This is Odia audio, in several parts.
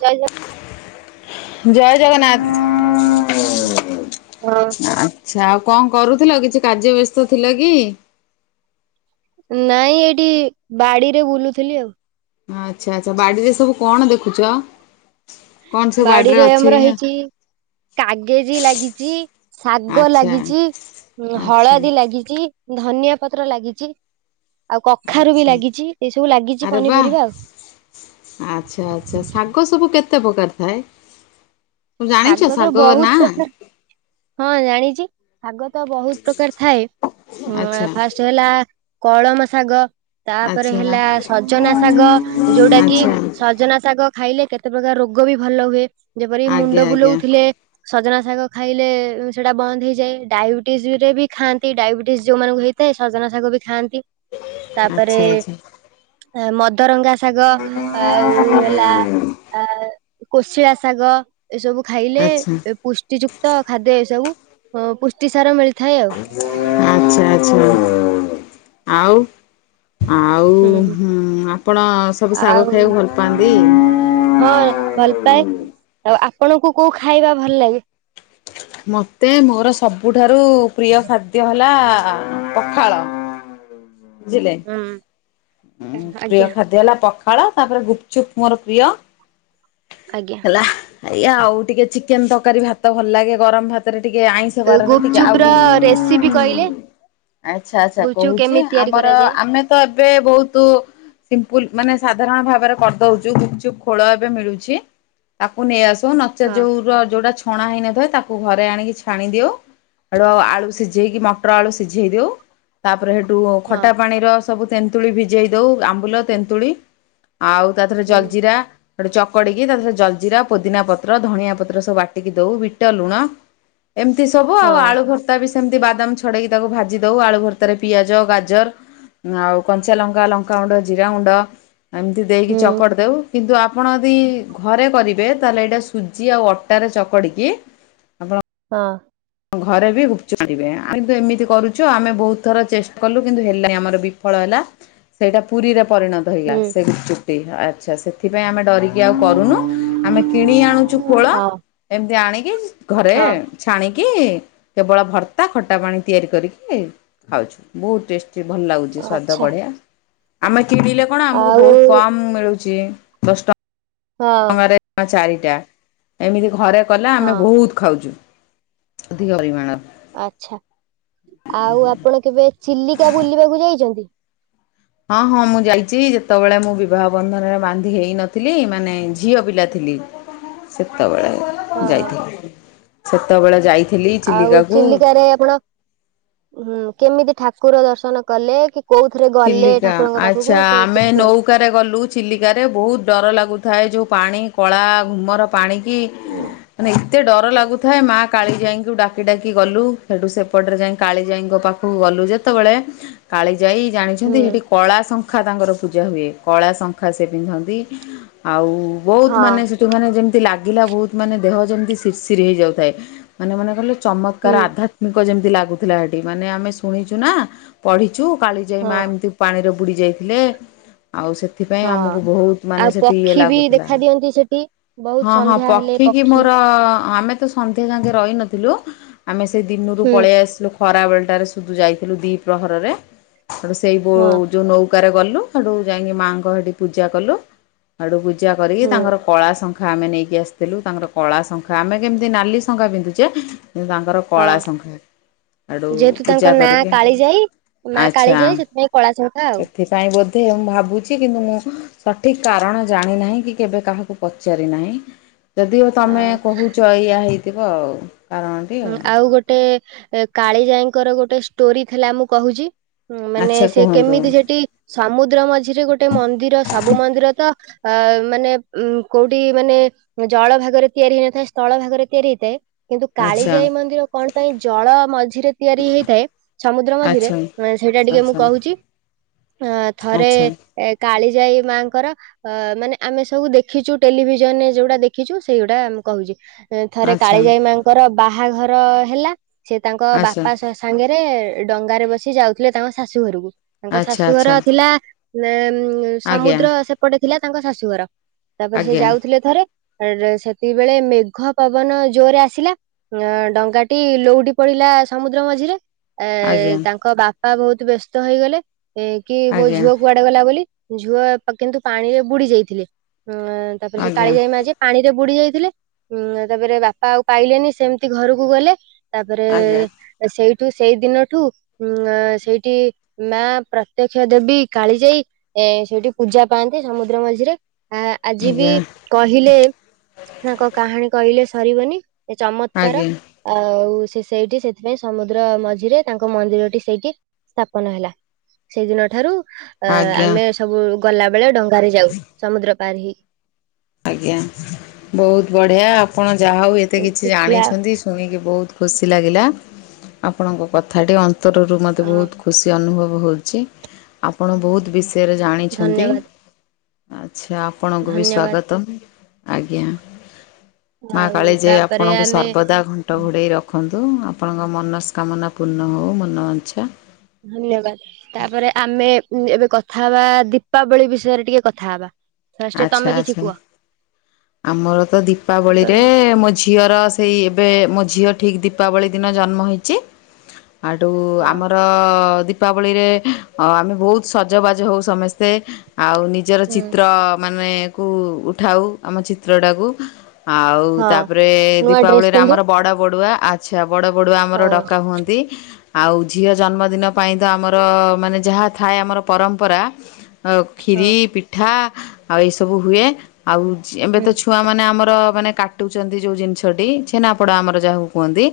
ଜୟ ଜ ଜୟ ଜଗନ୍ନାଥ। ହଁ ଆଛା ଆଉ କଣ କରୁଥିଲ କି କିଛି କାର୍ଯ୍ୟ ବ୍ୟସ୍ତ ଥିଲ କି? ନାଇଁ ଏଇଠି ବାଡିରେ ବୁଲୁଥିଲି ଆଉ। ଆଚ୍ଛା ଆଚ୍ଛା ବାଡିରେ ସବୁ କଣ ଦେଖୁଛ? କଣ ସବୁ ବାଡିରେ ଅଛି ଆମର ହେଇଛି କାଗେଜି ଲାଗିଛି ଶାଗ ଆଚ୍ଛା ଲାଗିଛି ଆଚ୍ଛା ହଳଦୀ ଲାଗିଛି। ଧନିଆ ପତ୍ର ଲାଗିଛି ଆଉ କଖାରୁ ବି ଆଚ୍ଛା। ଲାଗିଛି ଏ ସବୁ ଲାଗିଛି ଆରେ ବା ପନିପରିବା ଆଉ। ଆଚ୍ଛା ଆଚ୍ଛା ଶାଗ ସବୁ କେତେ ପ୍ରକାର ଥାଏ? ତୁ ଜାଣିଛୁ ତ ଶାଗ ବହୁତ ନାଁ? ପ୍ରକାର ହଁ ଜାଣିଛି ଶାଗ ତ ବହୁତ ପ୍ରକାର ଥାଏ ହଁ ଆ ଆଚ୍ଛା ଫାଷ୍ଟ୍ ସେ ହେଲା କଳମ ଶାଗ। ତାପରେ ଆଚ୍ଛା ହେଲା ସଜନା ଶାଗ ଯୋଉଟା କି ଆଚ୍ଛା। ସଜନା ଶାଗ ଖାଇଲେ କେ କେତେ ପ୍ରକାର ରୋଗ ବି ଭଲ ହୁଏ ଯେପରି ମୁ ଆଜ୍ଞା ଆଜ୍ଞା ଦେ ସଜନା ଶାଗ ଖାଇଲେ ସେଇଟା ବନ୍ଦ ହେଇଯାଏ ଡାଇବେଟିସ୍ ରେ ବି ଖାଆନ୍ତି ଡାଇବେ ଟିସ୍ ଯୋଉ ମାନଙ୍କୁ ହେଇଥାଏ ସଜନା ଶାଗ ବି ଖାଆନ୍ତି ତାପରେ ଆଚ୍ଛା ଆଚ୍ଛା ମଦରଙ୍ଗା ଶାଗ ଖା ଆଉ ହେଲା ଆ କୋଶିଳା ଶାଗ ଏସବୁ ଖାଇଲେ ଆଚ୍ଛା ଏ ପୁଷ୍ଟିଯୁକ୍ତ ଖାଦ୍ୟ ଏସବୁ ପୁଷ୍ଟିସାର ମିଳିଥାଏ ଆଉ। ଆଛା ଆଛା ଆଉ? ଆଉ ହୁଁ ଆପଣ ସବୁ ଶାଗ ଆଉ ଖାଇବାକୁ ଭଲ ପାଆନ୍ତି? ହଁ ଭଲ ପାଏ ଆଉ ଆପଣଙ୍କୁ କୋଉ ଖାଇବା ଭଲ ଲାଗେ? ମତେ ମୋର ସବୁଠାରୁ ପ୍ରିୟ ଖାଦ୍ୟ ହେଲା ପଖାଳ। ବୁଝିଲେ ହୁଁ। ଉଁ ପ୍ରିୟ ଆଜ୍ଞା ଖାଦ୍ୟ ହେଲା ପଖା ଖାଳ ତାପରେ ଗୁପଚୁପ୍ ମୋର ପ୍ରିୟ। ଆଜ୍ଞା। ହେଲା ଏଇଆ ଆଉ ଟିକେ ଚିକେନ ତରକାରୀ ଭାତ ଭଲ ଲାଗେ ଗରମ ଭାତରେ ଟିକେ ଆଇଁଷ ଷ ବାରରେ ଟିକେ ଗୁପଚୁପ ର ଆଉଛି ରେସିପି କହିଲେ ଚିକେନ। ଆଚ୍ଛା ଆଚ୍ଛା ଗୁପଚୁପ କହୁଛି କେମିତି ତିଆରି ଆମର କରାଯାଏ? ଆମେ ତ ଏବେ ବହୁତ ସିମ୍ପୁଲ ମାନେ ସାଧାରଣ ଭାବରେ କରିଦଉଛୁ ଗୁପଚୁପ୍ ଖୋଳ ଏବେ ମିଳୁଛି। ତାକୁ ନେଇ ଆସିବ ନଚେତ୍ ହଁ ଯୋଉଗୁରା ଯୋଉଟା ଛଣା ହେଇନଥାଏ ତା ତାକୁ ଘରେ ଆଣିକି ଛାଣି ଦିଅଉ ଧର ଆଳୁ ସିଝେଇକି ମଟର ଆଳୁ ସିଝେଇ ଦିଅଉ ତାପରେ ସେଉଠୁ ହଁ ଖଟା ପାଣିର ସବୁ ତେନ୍ତୁଳି ଭିଜେଇ ଦଉ ଆମ୍ବୁଲ ତେନ୍ତୁଳି ଆଉ ତାଦେହେରେ ହୁଁ। ଜଲଜିିରା ସେଉଠୁ ଚକଡିକି ତାଦେହେରେ ଜଲଜିରା ପୋଦିନା ପତ୍ର ଧନିଆ ପତ୍ର ସବୁ ବାଟିକି ଦଉ ବିଟ ଲୁଣ ଏମିତି ସବୁ ହଁ ଆଉ ଆଳୁ କସ ତାବି ସେମିତି ବାଦାମ ଛଡେଇକି ତାକୁ ଭାଜି ଦଉ। ଆଳୁ ଭରତାରେ ପିଆଜ ଗାଜର ଆଉ କଞ୍ଚା ଲଙ୍କା ଲଙ୍କାଗୁଣ୍ଡ ଜିରା ଗୁଣ୍ଡ ଏମିତି ଦେଇକି ହୁଁ ଚକଟ ଦଉ। କିନ୍ତୁ ଆପଣ ଯଦି ଘରେ କରିବେ ତାହେଲେ ଏଇଟା ସୁଜି ଆଉ ଅଟାରେ ଚକଡ଼ିକି ଆପଣ ହଁ। ଘରେ ବି ଗୁପଚୁପ କରିବେ। ଆ କିନ୍ତୁ ଏମିତି କରୁଛୁ ଆମେ ବହୁତ ଥର ଚେଷ୍ଟା କଲୁ କିନ୍ତୁ ହେଲେ ନି ଆମର ବିଫଳ ହେଲା। ସେଇଟା ପୁରୀରେ ପରିଣତ ହେଇଗଲା। ହୁଁ ସେ ଗୁପଚୁପ ଟୀ, ଆଚ୍ଛା ସେ ସେଥିପାଇଁ ଆମେ ଡରିକି ଆଉ କରୁନୁ ଆମେ କିଣି ଆଣୁଛୁ ଖୋଳ ହଁ ଏମିତି ଆଣିକି ଘରେ ହଁ ଛାଣି କି କେବଳ ଭର୍ତ୍ତା ଖଟା ପାଣି ତିଆରି କରିକି ଖାଉଛୁ ବହୁତ ଟେଷ୍ଟ। ଭଲ ଲାଗୁଛି ସ୍ଵାଦ ଆଚ୍ଛା ବଢିଆ ଆମେ କିଣିଲେ କଣ ଆମକୁ ଆଉ ବହୁତ କମ ମିଳୁଛି। ଦଶ ହଁ ଟଙ୍କାରେ ଚାରିଟା ଏମିତି ଘରେ କଲେ ଆମେ ହଁ ବହୁତ ଖାଉଛୁ ଅଧିକ ପରିମାଣ ଆଛା ଆଉ ଆପଣ କେବେ ଚିଲିକା ବୁଲିବାକୁ ଯାଇଛନ୍ତି। ହଁ ହଁ ମୁଁ ଯାଇଛି ଯେତେବେଳେ ମୁଁ ବିବାହ ବନ୍ଧନରେ ବାନ୍ଧି ହେଇନଥିଲି ମାନେ ଝିଅ ପିଲା ଥିଲି। ସେତେବେଳେ ହଁ ହଁ ଯାଇଥିଲି ସେତେବେଳେ ଯାଇ ଆଉ ଚିଲିକାରେ ଆପଣ ହଁ କେମିତି ଠାକୁର ଦର୍ଶନ କଲେ କି କୋଉଥରେ ଗଲେ ଠାକୁରଙ୍କ ପାଖକୁ ସେ କିଛି କୁହନ୍ତି। ସୁକାରେ ଗଲୁ ଚିଲିକାରେ ବହୁତ ଡର ଲାଗୁଥାଏ ଯେଉଁ ପାଣି କଳା ଘୁମର ପାଣିକି ମାନେ ଏତେ ଡର ଲାଗୁଥାଏ ମା କାଳିଜାଇଙ୍କୁ ଡାକି ଡାକି ଗଲୁ ସେଠୁ ସେପଟରେ ଯାଇ କାଳିଜାଇଙ୍କ ପାଖରେ ଗଲୁ ଯେତେବେଳେ କାଳି ଯାଇ ହୁଁ ଜାଣିଛନ୍ତି ସେଠି କଳା ଶଙ୍ଖା ତାଙ୍କର ପୂଜା ହୁଏ କଳା ଶଙ୍ଖା ସେ ପିନ୍ଧନ୍ତି ଆଉ ବହୁତ ହଁ ମାନେ ସେଠୁ ମାନେ ଯେମିତି ଲାଗିଲା ବହୁତ ମାନେ ଦେହ ଯେମିତି ସିରର୍ସିରି ହେଇଯାଉଥାଏ ମାନେ ମନେକଲେ ଚମତ୍କାର ହୁଁ ଆଧ୍ୟାତ୍ମିକ ଯେମିତି ଲାଗୁଥିଲା ଏଠି ମାନେ ଆମେ ଶୁଣିଛୁ ନା ପଢିଛୁ କାଳି ଯାଇ ହଁ ମା ଏମିତି ପାଣିରେ ବୁଡି ଯାଇଥିଲେ ଆଉ ସେ ସେଥିପାଇଁ ହଁ ଆମକୁ ବହୁତ ମାନେ ଆଉ ସେଠି ଇଏ ପକ୍ଷୀ ବି ଲାଗୁଥିଲା ଦେଖା ଦିଅନ୍ତି ସେଠି ବହୁତ ହଁ ହଁ ସନ୍ଧ୍ୟା ପ ହେଲେ ହେ କିି ପକ୍ଷୀ ମୋର ଆମେ ତ ସନ୍ଧ୍ୟା ସାଙ୍ଗେ ରହିନଥିଲୁ ଆମେ ସେ ଦିନରୁ ହୁଁ ପଳେଇ ଆସିଲୁ ଖରାବେଲଟାରେ ସୁଧୁ ଯାଇଥିଲୁ ଦ୍ୱିପ୍ରହରରେ ସେଠୁ ସେଇ ଗୋ ହଁ ଯୋଉ ନୌକାରେ ଗଲୁ ସେଠୁ ଯାଇକି ମାଆଙ୍କ ସେଠି ପୂଜା କଲୁ ସେଡୁ ପୂଜା କରି ହୁଁ ତାଙ୍କର କଳା ଶଙ୍ଖା ଶଙ୍ଖା ଆମେ ନେଇକି ଆସିଥିଲୁ ତାଙ୍କର କଳା ଶଙ୍ଖା ଆମେ କେମିତି ନାଲି ଶଙ୍ଖା ପିନ୍ଧୁଛେ କିନ୍ତୁ ତାଙ୍କର ହଁ କଳା ଶଙ୍ଖାରେ ଆଡୁ ଯେହେତୁ ତାଙ୍କ ପୂଜା ନାଁ କରିକି। କାଳିଜାଇ ମା କାଳିଯାଏ ସେଥିପାଇଁ କଳା ସଙ୍ଖା ଆଉ ଏଥିପାଇଁ ବୋଧେ ମୁଁ ଭାବୁଛି କିନ୍ତୁ ମୁଁ ସଠିକ୍ କାରଣ ଜାଣିନାହିଁ କି କେବେ କାହାକୁ ପଚାରିନାହିଁ? ଯଦିଓ ତମେ ହଁ। କହୁଛ ଏଇଆ ହେଇଥିବ ଆଉ କାରଣ ହୁଁ ଆଉ ଗୋଟେ କାଳିଜାଇଙ୍କର ଗୋଟେ ଷ୍ଟୋରି ଥିଲା ମୁଁ କହୁଛି। ମାନେ ଆଚ୍ଛା ସେ କୁହନ୍ତୁ କେମିତି ସେଠି ସମୁଦ୍ର ମଝିରେ ଗୋଟେ ମନ୍ଦିର ସବୁ ମନ୍ଦିର ତ ଆ ମାନେ ଉ କୋଉଠି ମାନେ ଜଳ ଭାଗରେ ତିଆରି ହେଇଥାଏ ସ୍ଥଳ ଭାଗରେ ତିଆରି ହେଇଥାଏ। କିନ୍ତୁ ଆଚ୍ଛା କାଳିଜାଇ ମନ୍ଦିର କଣ ପାଇଁ ଜଳ ମଝିରେ ତିଆରି ହେଇଥାଏ। ସମୁଦ୍ର ମଝିରେ ଆଚ୍ଛା ସେଇଟା ଟିକେ ମୁଁ ଆଚ୍ଛା କହୁଛି ଅ ଥରେ ଆଚ୍ଛା। ଏ କାଳିଯାଇ ମାଆଙ୍କର ଅ ମାନେ ଆମେ ସବୁ ଦେଖିଛୁ ଟେଲିଭିଜନରେ ଯୋଉଟା ଦେଖିଛୁ ସେଇଗୁଟା କହୁଛି। ଥରେ ଆଚ୍ଛା କାଳିଜାଇ ମାଆଙ୍କର ବାହାଘର ହେଲା ସେ ତାଙ୍କ ବାପା ଆଚ୍ଛା ଶ ସାଙ୍ଗରେ ଡଙ୍ଗାରେ ବସି ଯାଉଥିଲେ ତାଙ୍କ ଶାଶୁ ଘରକୁ। ତାଙ୍କ ଆଚ୍ଛା ଶାଶୁଘର ଆଚ୍ଛା ଥିଲା ଉ ଆଜ୍ଞା ସମୁଦ୍ର ସେପଟେ ଥିଲା ତାଙ୍କ ଶାଶୁଘର। ତାପରେ ସେ ଆଜ୍ଞା ଯାଉଥିଲେ ଥରେ ସେତିକି ବେଳେ ମେଘ ପବନ ଜୋରରେ ଆସିଲା। ଅ ଡଙ୍ଗାଟି ଲୋଉଟି ପଡିଲା ସମୁଦ୍ର ମଝିରେ ଏ ଆଜ୍ଞା। ତାଙ୍କ ବାପ ବାପା ବହୁତ ବ୍ୟସ୍ତ ହେଇଗଲେ ଏ କି ମୋ ଆଜ୍ଞା ଝିଅ କୁଆଡେ ଗଲାବୋଲି ଝୁଅ କିନ୍ତୁ ପାଣିରେ ବୁଡି ଯାଇଥିଲେ ତାପରେ ସେ ଆଜ୍ଞା କାଳିଯାଇ ମା ଯିଏ ପାଣିରେ ବୁଡି ଯାଇଥିଲେ ଉଁ ତାପରେ ବାପା ଆଉ ପାଇଲେନି ସେମିତି ଘରକୁ ଗଲେ। ତାପରେ ଆଜ୍ଞା ସେଇଠୁ ସେଇ ଦିନଠୁ ଉଁ ସେଇଠି ମା ପ୍ରତ୍ୟକ୍ଷ ଦେବି କାଳିଯାଇ ଏ ସେଇଠି ପୂଜା ପାଆନ୍ତି ସମୁଦ୍ରମଝିରେ। ଆ ଆଜିବି ଆଜ୍ଞା ଆଜ୍ଞା କହିଲେ ତାଙ୍କ କାହାଣୀ କହିଲେ ସରିବନି। ଚମକ ତାର ଆଜ୍ଞା। ଆଉ ସେ ସେଇଠି ସେଥିପାଇଁ ସମୁଦ୍ର ମଝିରେ ତାଙ୍କ ମନ୍ଦିରଟି ସେଇଠି ସ୍ଥାପନ ହେଲା ସେଇଦିନ ଠାରୁ ଅ ଆଜ୍ଞା। ଆମେ ସବୁ ଗଲାବେଳେ ଡଙ୍ଗାରେ ଯାଉ ସମୁଦ୍ର ପାରହେଇ। ଆଜ୍ଞା ବହୁତ ବଢ଼ିଆ ଆପଣ ଯାହା ହଉ ଏତେ ଏମିତି କିଛି ଥିଲା ଜାଣିଛନ୍ତି। ଶୁଣିକି ବହୁତ ଖୁସି ଲାଗିଲା ଆପଣଙ୍କ କଥାଟି ଅନ୍ତରରୁ ମତେ ବହୁତ ଖୁସି ଅନୁଭବ ହଉଛି ଆପଣ ବହୁତ ବିଷୟରେ ଜାଣିଛନ୍ତି। ଧନ୍ୟବାଦ ଆଚ୍ଛା ଆପଣଙ୍କୁ ବି ଧନ୍ୟବାଦ ସ୍ଵାଗତମ। ଆଜ୍ଞା ମା ଆଉ କାଳଜାଇ ତାପରେ ଆପଣଙ୍କୁ ଆମେ ସର୍ବଦା ଘଣ୍ଟ ଘୋଡେଇ ରଖ ରଖନ୍ତୁ ଆପଣଙ୍କ ମନସ୍କାମନା ପୂର୍ଣ୍ଣ ହେଉ। ମନମାଞ୍ଚା ଧନ୍ୟବାଦ ତାପରେ ଆମେ ଏବେ କଥା ହେବା ଦୀପାବଳି ବିଷୟରେ ଟିକେ କଥା ହବା। ଫାଷ୍ଟ ତମେ ଆଚ୍ଛା କିଛି ଆଚ୍ଛା କୁହ ଆମର ତ ଦୀପାବଳିରେ ଦୀପାବଳି ମୋ ଝିଅର ସେଇ ଏବେ ମୋ ଝିଅ ଠିକ୍ ଦୀପାବଳି ଦିନ ଜନ୍ମ ହେଇଛି। ଆଡୁ ହୁଁ ଆମର ଦୀ ଦୀପାବଳିରେ ଆମେ ବହୁତ ସଜବାଜ ହଉ ସମସ୍ତେ ଆଉ ନିଜର ଚିତ୍ର ମାନେ କୁ ଉଠାଉ ଆମ ଚିତ୍ରଟାକୁ। ଆଉ ହଁ ତାପରେ ନୂଆ ଡ୍ରେସ ଦୀପାବଳିରେ ପିନ୍ଧୁ ଆମର ବଡ ବଡୁଆ ଆ ଆଚ୍ଛା ବଡ଼ ବଡୁଆ ହଁ ଆମର ଡକା ହୁଅନ୍ତି। ଆଉ ଝିଅ ଜନ୍ମଦିନ ପାଇଁ ତ ଆମର ମାନେ ଯାହା ଥାଏ ଆମର ପରମ୍ପରା ଅଉ ହଁ କ୍ଷୀରି ପିଠା ଆଉ ଏଇ ସବୁ ହୁଏ ଆଉ ଜେମ୍ ଏବେ ହୁଁ ତ ଛୁଆମାନେ ଆମର ମାନେ କାଟୁଛନ୍ତି ଯୋଉ ଜିନିଷଟି ଛେନାପଡା ଆମର ଯାହାକୁ କୁହନ୍ତି।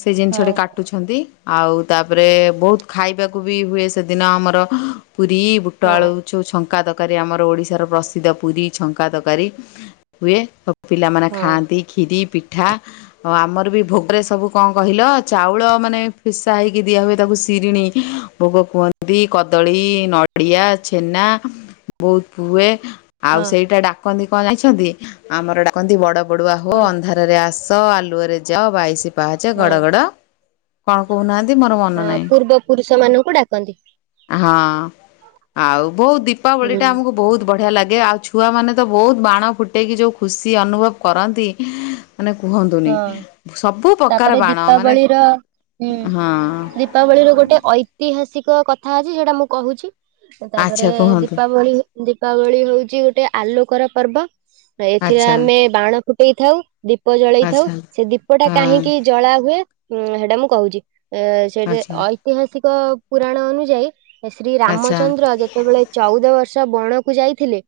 ସେ ହଁ ଜିନିଷଟେ କାଟୁଛ। ଛନ୍ତି ଆଉ ତାପରେ ବହୁତ ଖାଇବାକୁ ବି ହୁଏ ସେଦିନ ଆମର ପୁରୀ ବୁ ହଁ ପଆଳୁଛୁ ଛଙ୍କା ତରକାରୀ ଆମର ଓଡିଶାର ପ୍ର ସିଦ୍ଧ ପୁରୀ ଛଙ୍କା ତରକାରୀ ହୁଏ ଆଉ ପିଲାମାନେ ହଁ ଖାଆନ୍ତି କ୍ଷୀରି ପିଠା ଆଉ ଆମର ବି ଭୋଗରେ ସବୁ କଣ କହିଲା ଚାଉଳ ମାନେ ପିଶା ହେଇକି ଦିଆ ହୁଏ ତାକୁ ଶିରିନି। ଭୋଗ କୁହନ୍ତି କଦଳୀ, ନଡ଼ିଆ, ଛେନା ବହୁତ ହୁଏ। ଆଉ ହଁ ସେଇଟା ଡାକନ୍ତି କଣ ଯାଣିଛନ୍ତି? ଆମର ଡାକନ୍ତି ବଡ ବଡୁଆ ହୋ କଣ ଅନ୍ଧାରେ ରେ ଆସ ଆଲୁଅରେ ଯାଅ ବାଇଶ ପାହଁଚ ଗଡ ହଁ ଗଡ, କଣ କହୁନାହାନ୍ତି ମୋର ମନ ହଁ ନାହିଁ। ପୂର୍ବ ପୁରୁଷ ମାନଙ୍କୁ ଡାକନ୍ତି ହଁ ଆଉ ବହୁତ ଦୀପାବଳି ହୁଁ ଟା ଆମକୁ ବହୁତ ବଢିଆ ଲାଗେ। ଗେ ଆଉ ଛୁଆ ମାନେ ତ ବହୁତ ବାଣ ଫୁଟେଇକି ଯୋଉ ଖୁସି ଅନୁଭବ କରନ୍ତି। ମାନେ କୁହନ୍ତୁନି ହଁ ସବୁ ପ୍ରକାର ତାପରେ ବାଣ ମାନେ ଦୀପାବଳିର ହଁ ଦୀପାବଳି ରେ ଗୋଟେ ଐତିହାସିକ କଥା ଅଛି ଯୋଉଟା ମୁଁ କହୁଛି ଆଚ୍ଛା ତାପରେ କୁହନ୍ତୁ ଦୀପାବଳି ଦୀପାବଳି ହଉଛି ଗୋଟେ ଆଲୋକର ପର୍ବ। ଏଥିରେ ଆଚ୍ଛା ଆମେ ବାଣ ଫୁଟେଇଥାଉ ଦୀପ ଜଳେଇ ଥାଉ ଆଚ୍ଛା ହଁ ସେ ଦୀପଟା କାହିଁକି ଜଳା ହୁଏ ଉଁ ହେଟା ମୁଁ କହୁଚି ଏ ସେ ଯେ ଆଚ୍ଛା ଐ ଐତିହାସିକ ପୁରାଣ ଅନୁଯାୟୀ ଶ୍ରୀ ଆଚ୍ଛା ରାମଚନ୍ଦ୍ର ଯେତେବେଳେ ଚଉଦ ବର୍ଷ ବଣକୁ ଯାଇଥିଲେ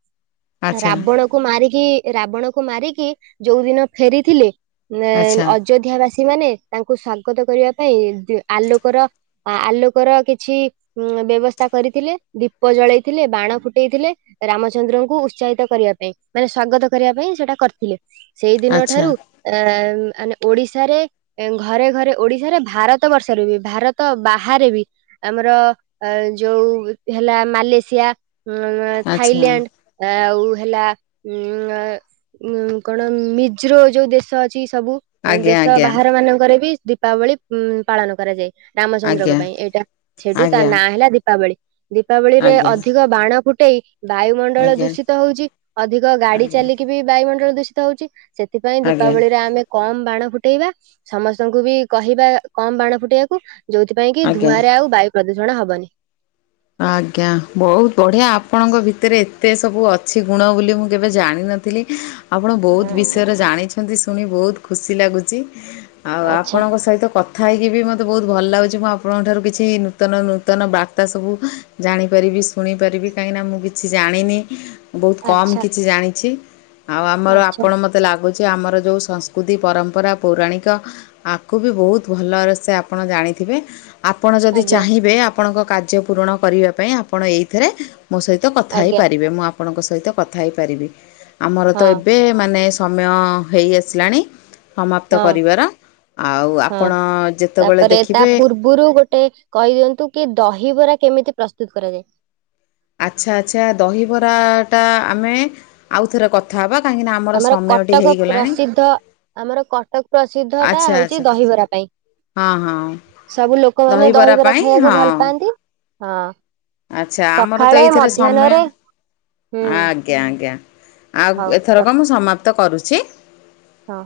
ଆଚ୍ଛା ରାବଣ କୁ ମାରିକି ରାବଣ କୁ ମାରିକି ଯୋଉ ଦିନ ଫେରିଥିଲେ ଏଁ ଆଚ୍ଛା ଅ ଅଯୋଧ୍ୟା ବାସୀ ମାନେ ତାଙ୍କୁ ସ୍ଵାଗତ କରିବା ପାଇଁ ଦି ଆଲୋକର ହଁ ଆଲୋକର କିଛି ବ୍ୟବସ୍ଥା କରିଥିଲେ ଦୀପ ଜଳେଇଥିଲେ ବାଣ ଫୁଟେଇଥିଲେ ରାମଚନ୍ଦ୍ରଙ୍କୁ ଉତ୍ସାହିତ କରିବା ପାଇଁ ମାନେ ସ୍ଵାଗତ କରିବା ପାଇଁ ସେଇଟା କରିଥିଲେ। ସେଇଦିନ ଆଚ୍ଛା ଠାରୁ ଆଁ ଆନେ ଓଡିଶାରେ ଏଁନ ଘରେ ଘରେ ଓଡିଶାର ଭାରତ ବର୍ଷରୁ ବି ଭାରତ ବାହାରେ ବି ଆମର ଅ ଯୋଉ ହେଲା ମାଲେସିଆ ଉଁ ଆଚ୍ଛା ଥାଇଲାଣ୍ଡ ଆଉ ହେଲା ଉଁ ଉଁ କଣ ମିଜ୍ରୋ ଯୋଉ ଦେଶ ଶ ଅଛି ସବୁ ଆଜ୍ଞା ଦେଶ ବାହାରେ ମାନଙ୍କରେ ବି ଦୀପାବଳି ଉଁ ପାଳନ କରାଯାଏ। ଆଜ୍ଞା ରାମଚନ୍ଦ୍ରଙ୍କ ପାଇଁ ଏଇଟା ସେଠୁ ତା ଆଜ୍ଞା ଆଜ୍ଞା ନାଁ ହେଲା ଦୀପାବଳି ଦୀପାବଳିରେ ଆଜ୍ଞା ଅଧିକ ବାଣ ଫୁଟେଇ ବାୟୁମଣ୍ଡଳ ଆଜ୍ଞା ଦୂଷିତ ହଉଛି ଅଧିକ ଗାଡି ଆଜ୍ଞା ଚାଲିକି ବି ବାୟୁମଣ୍ଡଳ ଦୂଷିତ ହଉଛି ସେଥିପାଇଁ ଆଜ୍ଞା ଦୀପାବଳି ରେ ଆମେ କମ ବାଣ ଫୁଟେଇବା ସମସ୍ତଙ୍କୁ ବି କହିବା କମ ବାଣ ଫୁଟେଇବାକୁ ଯୋଉଥିପାଇଁ କି ଆଜ୍ଞା ଧୂଆଁରେ ଆଉ ବାୟୁ ପ୍ରଦୂଷଣ ହବନି। ଆଜ୍ଞା ବହୁତ ବଢିଆ ଆପଣଙ୍କ ଭିତରେ ଏତେ ସବୁ ଅଛି ଗୁଣ ବୋଲି ମୁଁ କେବେ ଜାଣିନ ଥିଲି ଆପଣ ବହୁତ ବିଷୟରେ ଜାଣିଛନ୍ତି ଶୁଣି ବହୁତ ଖୁସି ଲାଗୁଛି। ଆଉ ଆଚ୍ଛା ଆପଣଙ୍କ ସହିତ କଥା କଥା ହେଇକି ବି ମୋତେ ବହୁତ ଭଲ ଲାଗୁଛି ମୁଁ ଆପଣଙ୍କ ଠାରୁ କିଛି ନୂତନ ନୂତନ ବାର୍ତ୍ତା ସବୁ ଜାଣିପାରିବି ଶୁଣିପାରିବି କାହିଁକିନା ମୁଁ କିଛି ଜାଣିନି। ବହୁତ କମ୍ ଆଚ୍ଛା କିଛି ଜାଣିଛି ଆଉ ଆମର ଆଚ୍ଛା ଆପଣ ମ ତେ ଲାଗୁଛି ଆମର ଯୋଉ ସଂସ୍କୃତି ପରମ୍ପରା ପୌରାଣିକ ଆକୁ ବି ବହୁତ ଭଲରେ ସେ ଆପଣ ଜାଣିଥିବେ। ଆପଣ ଯଦି ଆଜ୍ଞା ଚାହିଁବେ ଆପଣଙ୍କ କାର୍ଯ୍ୟ ପୂରଣ କରିବା ପାଇଁ ଆପଣ ଏଇଥିରେ ମୋ ସହିତ କଥା ଆଜ୍ଞା। ହେଇପାରିବେ ମୁଁ ଆପଣଙ୍କ ସହିତ କଥା ହେଇପାରିବି ଆମର ହଁ ତ ଏବେ ମାନେ ସମୟ ହେଇ ଆସିଲାଣି। ସମାପ୍ତ ହଁ କରିବାର ଆଉ ଆପଣ ଯେତେବେଳେ ଦେଖିବେ ପୁରୁ ଗୋଟେ କହିଦିଅନ୍ତୁ କି ଦହିବରା କେମିତି ପ୍ରସ୍ତୁତ କରାଯାଏ। ଆଚ୍ଛା ଆଚ୍ଛା ଦହିବରାଟା ଆମେ ଆଉଥରେ କଥା ହେବା କାହିଁକିନା ଆମର ସମୟଟି କଟକ ହେଇଗଲାଣି। ପ୍ରସିଦ୍ଧ ଆମର କଟକ ପ୍ରସିଦ୍ଧ ଟା ଆଚ୍ଛା ହଉଛି ଆଚ୍ଛା ଦହିବରା ପାଇଁ। ହଁ ହଁ ସବୁ ଲୋକମାନୋନ ଦହିବରା ପାଇଁ ଖାଇବାକୁ ହଁ ଭଲ ପାଆନ୍ତି ହଁ। ଆଚ୍ଛା ଆମର ତ ସକାଳେ ଏଇଥିରେ ସମୟ ମଧ୍ୟାହ୍ନରେ ହୁଁ ଆଗ୍ ଜ୍ଞା ଆଜ୍ଞା ଆଉ ହଉ ଏଥରକ ରଖ ମୁଁ ସମାପ୍ତ କରୁଚି। ହଁ।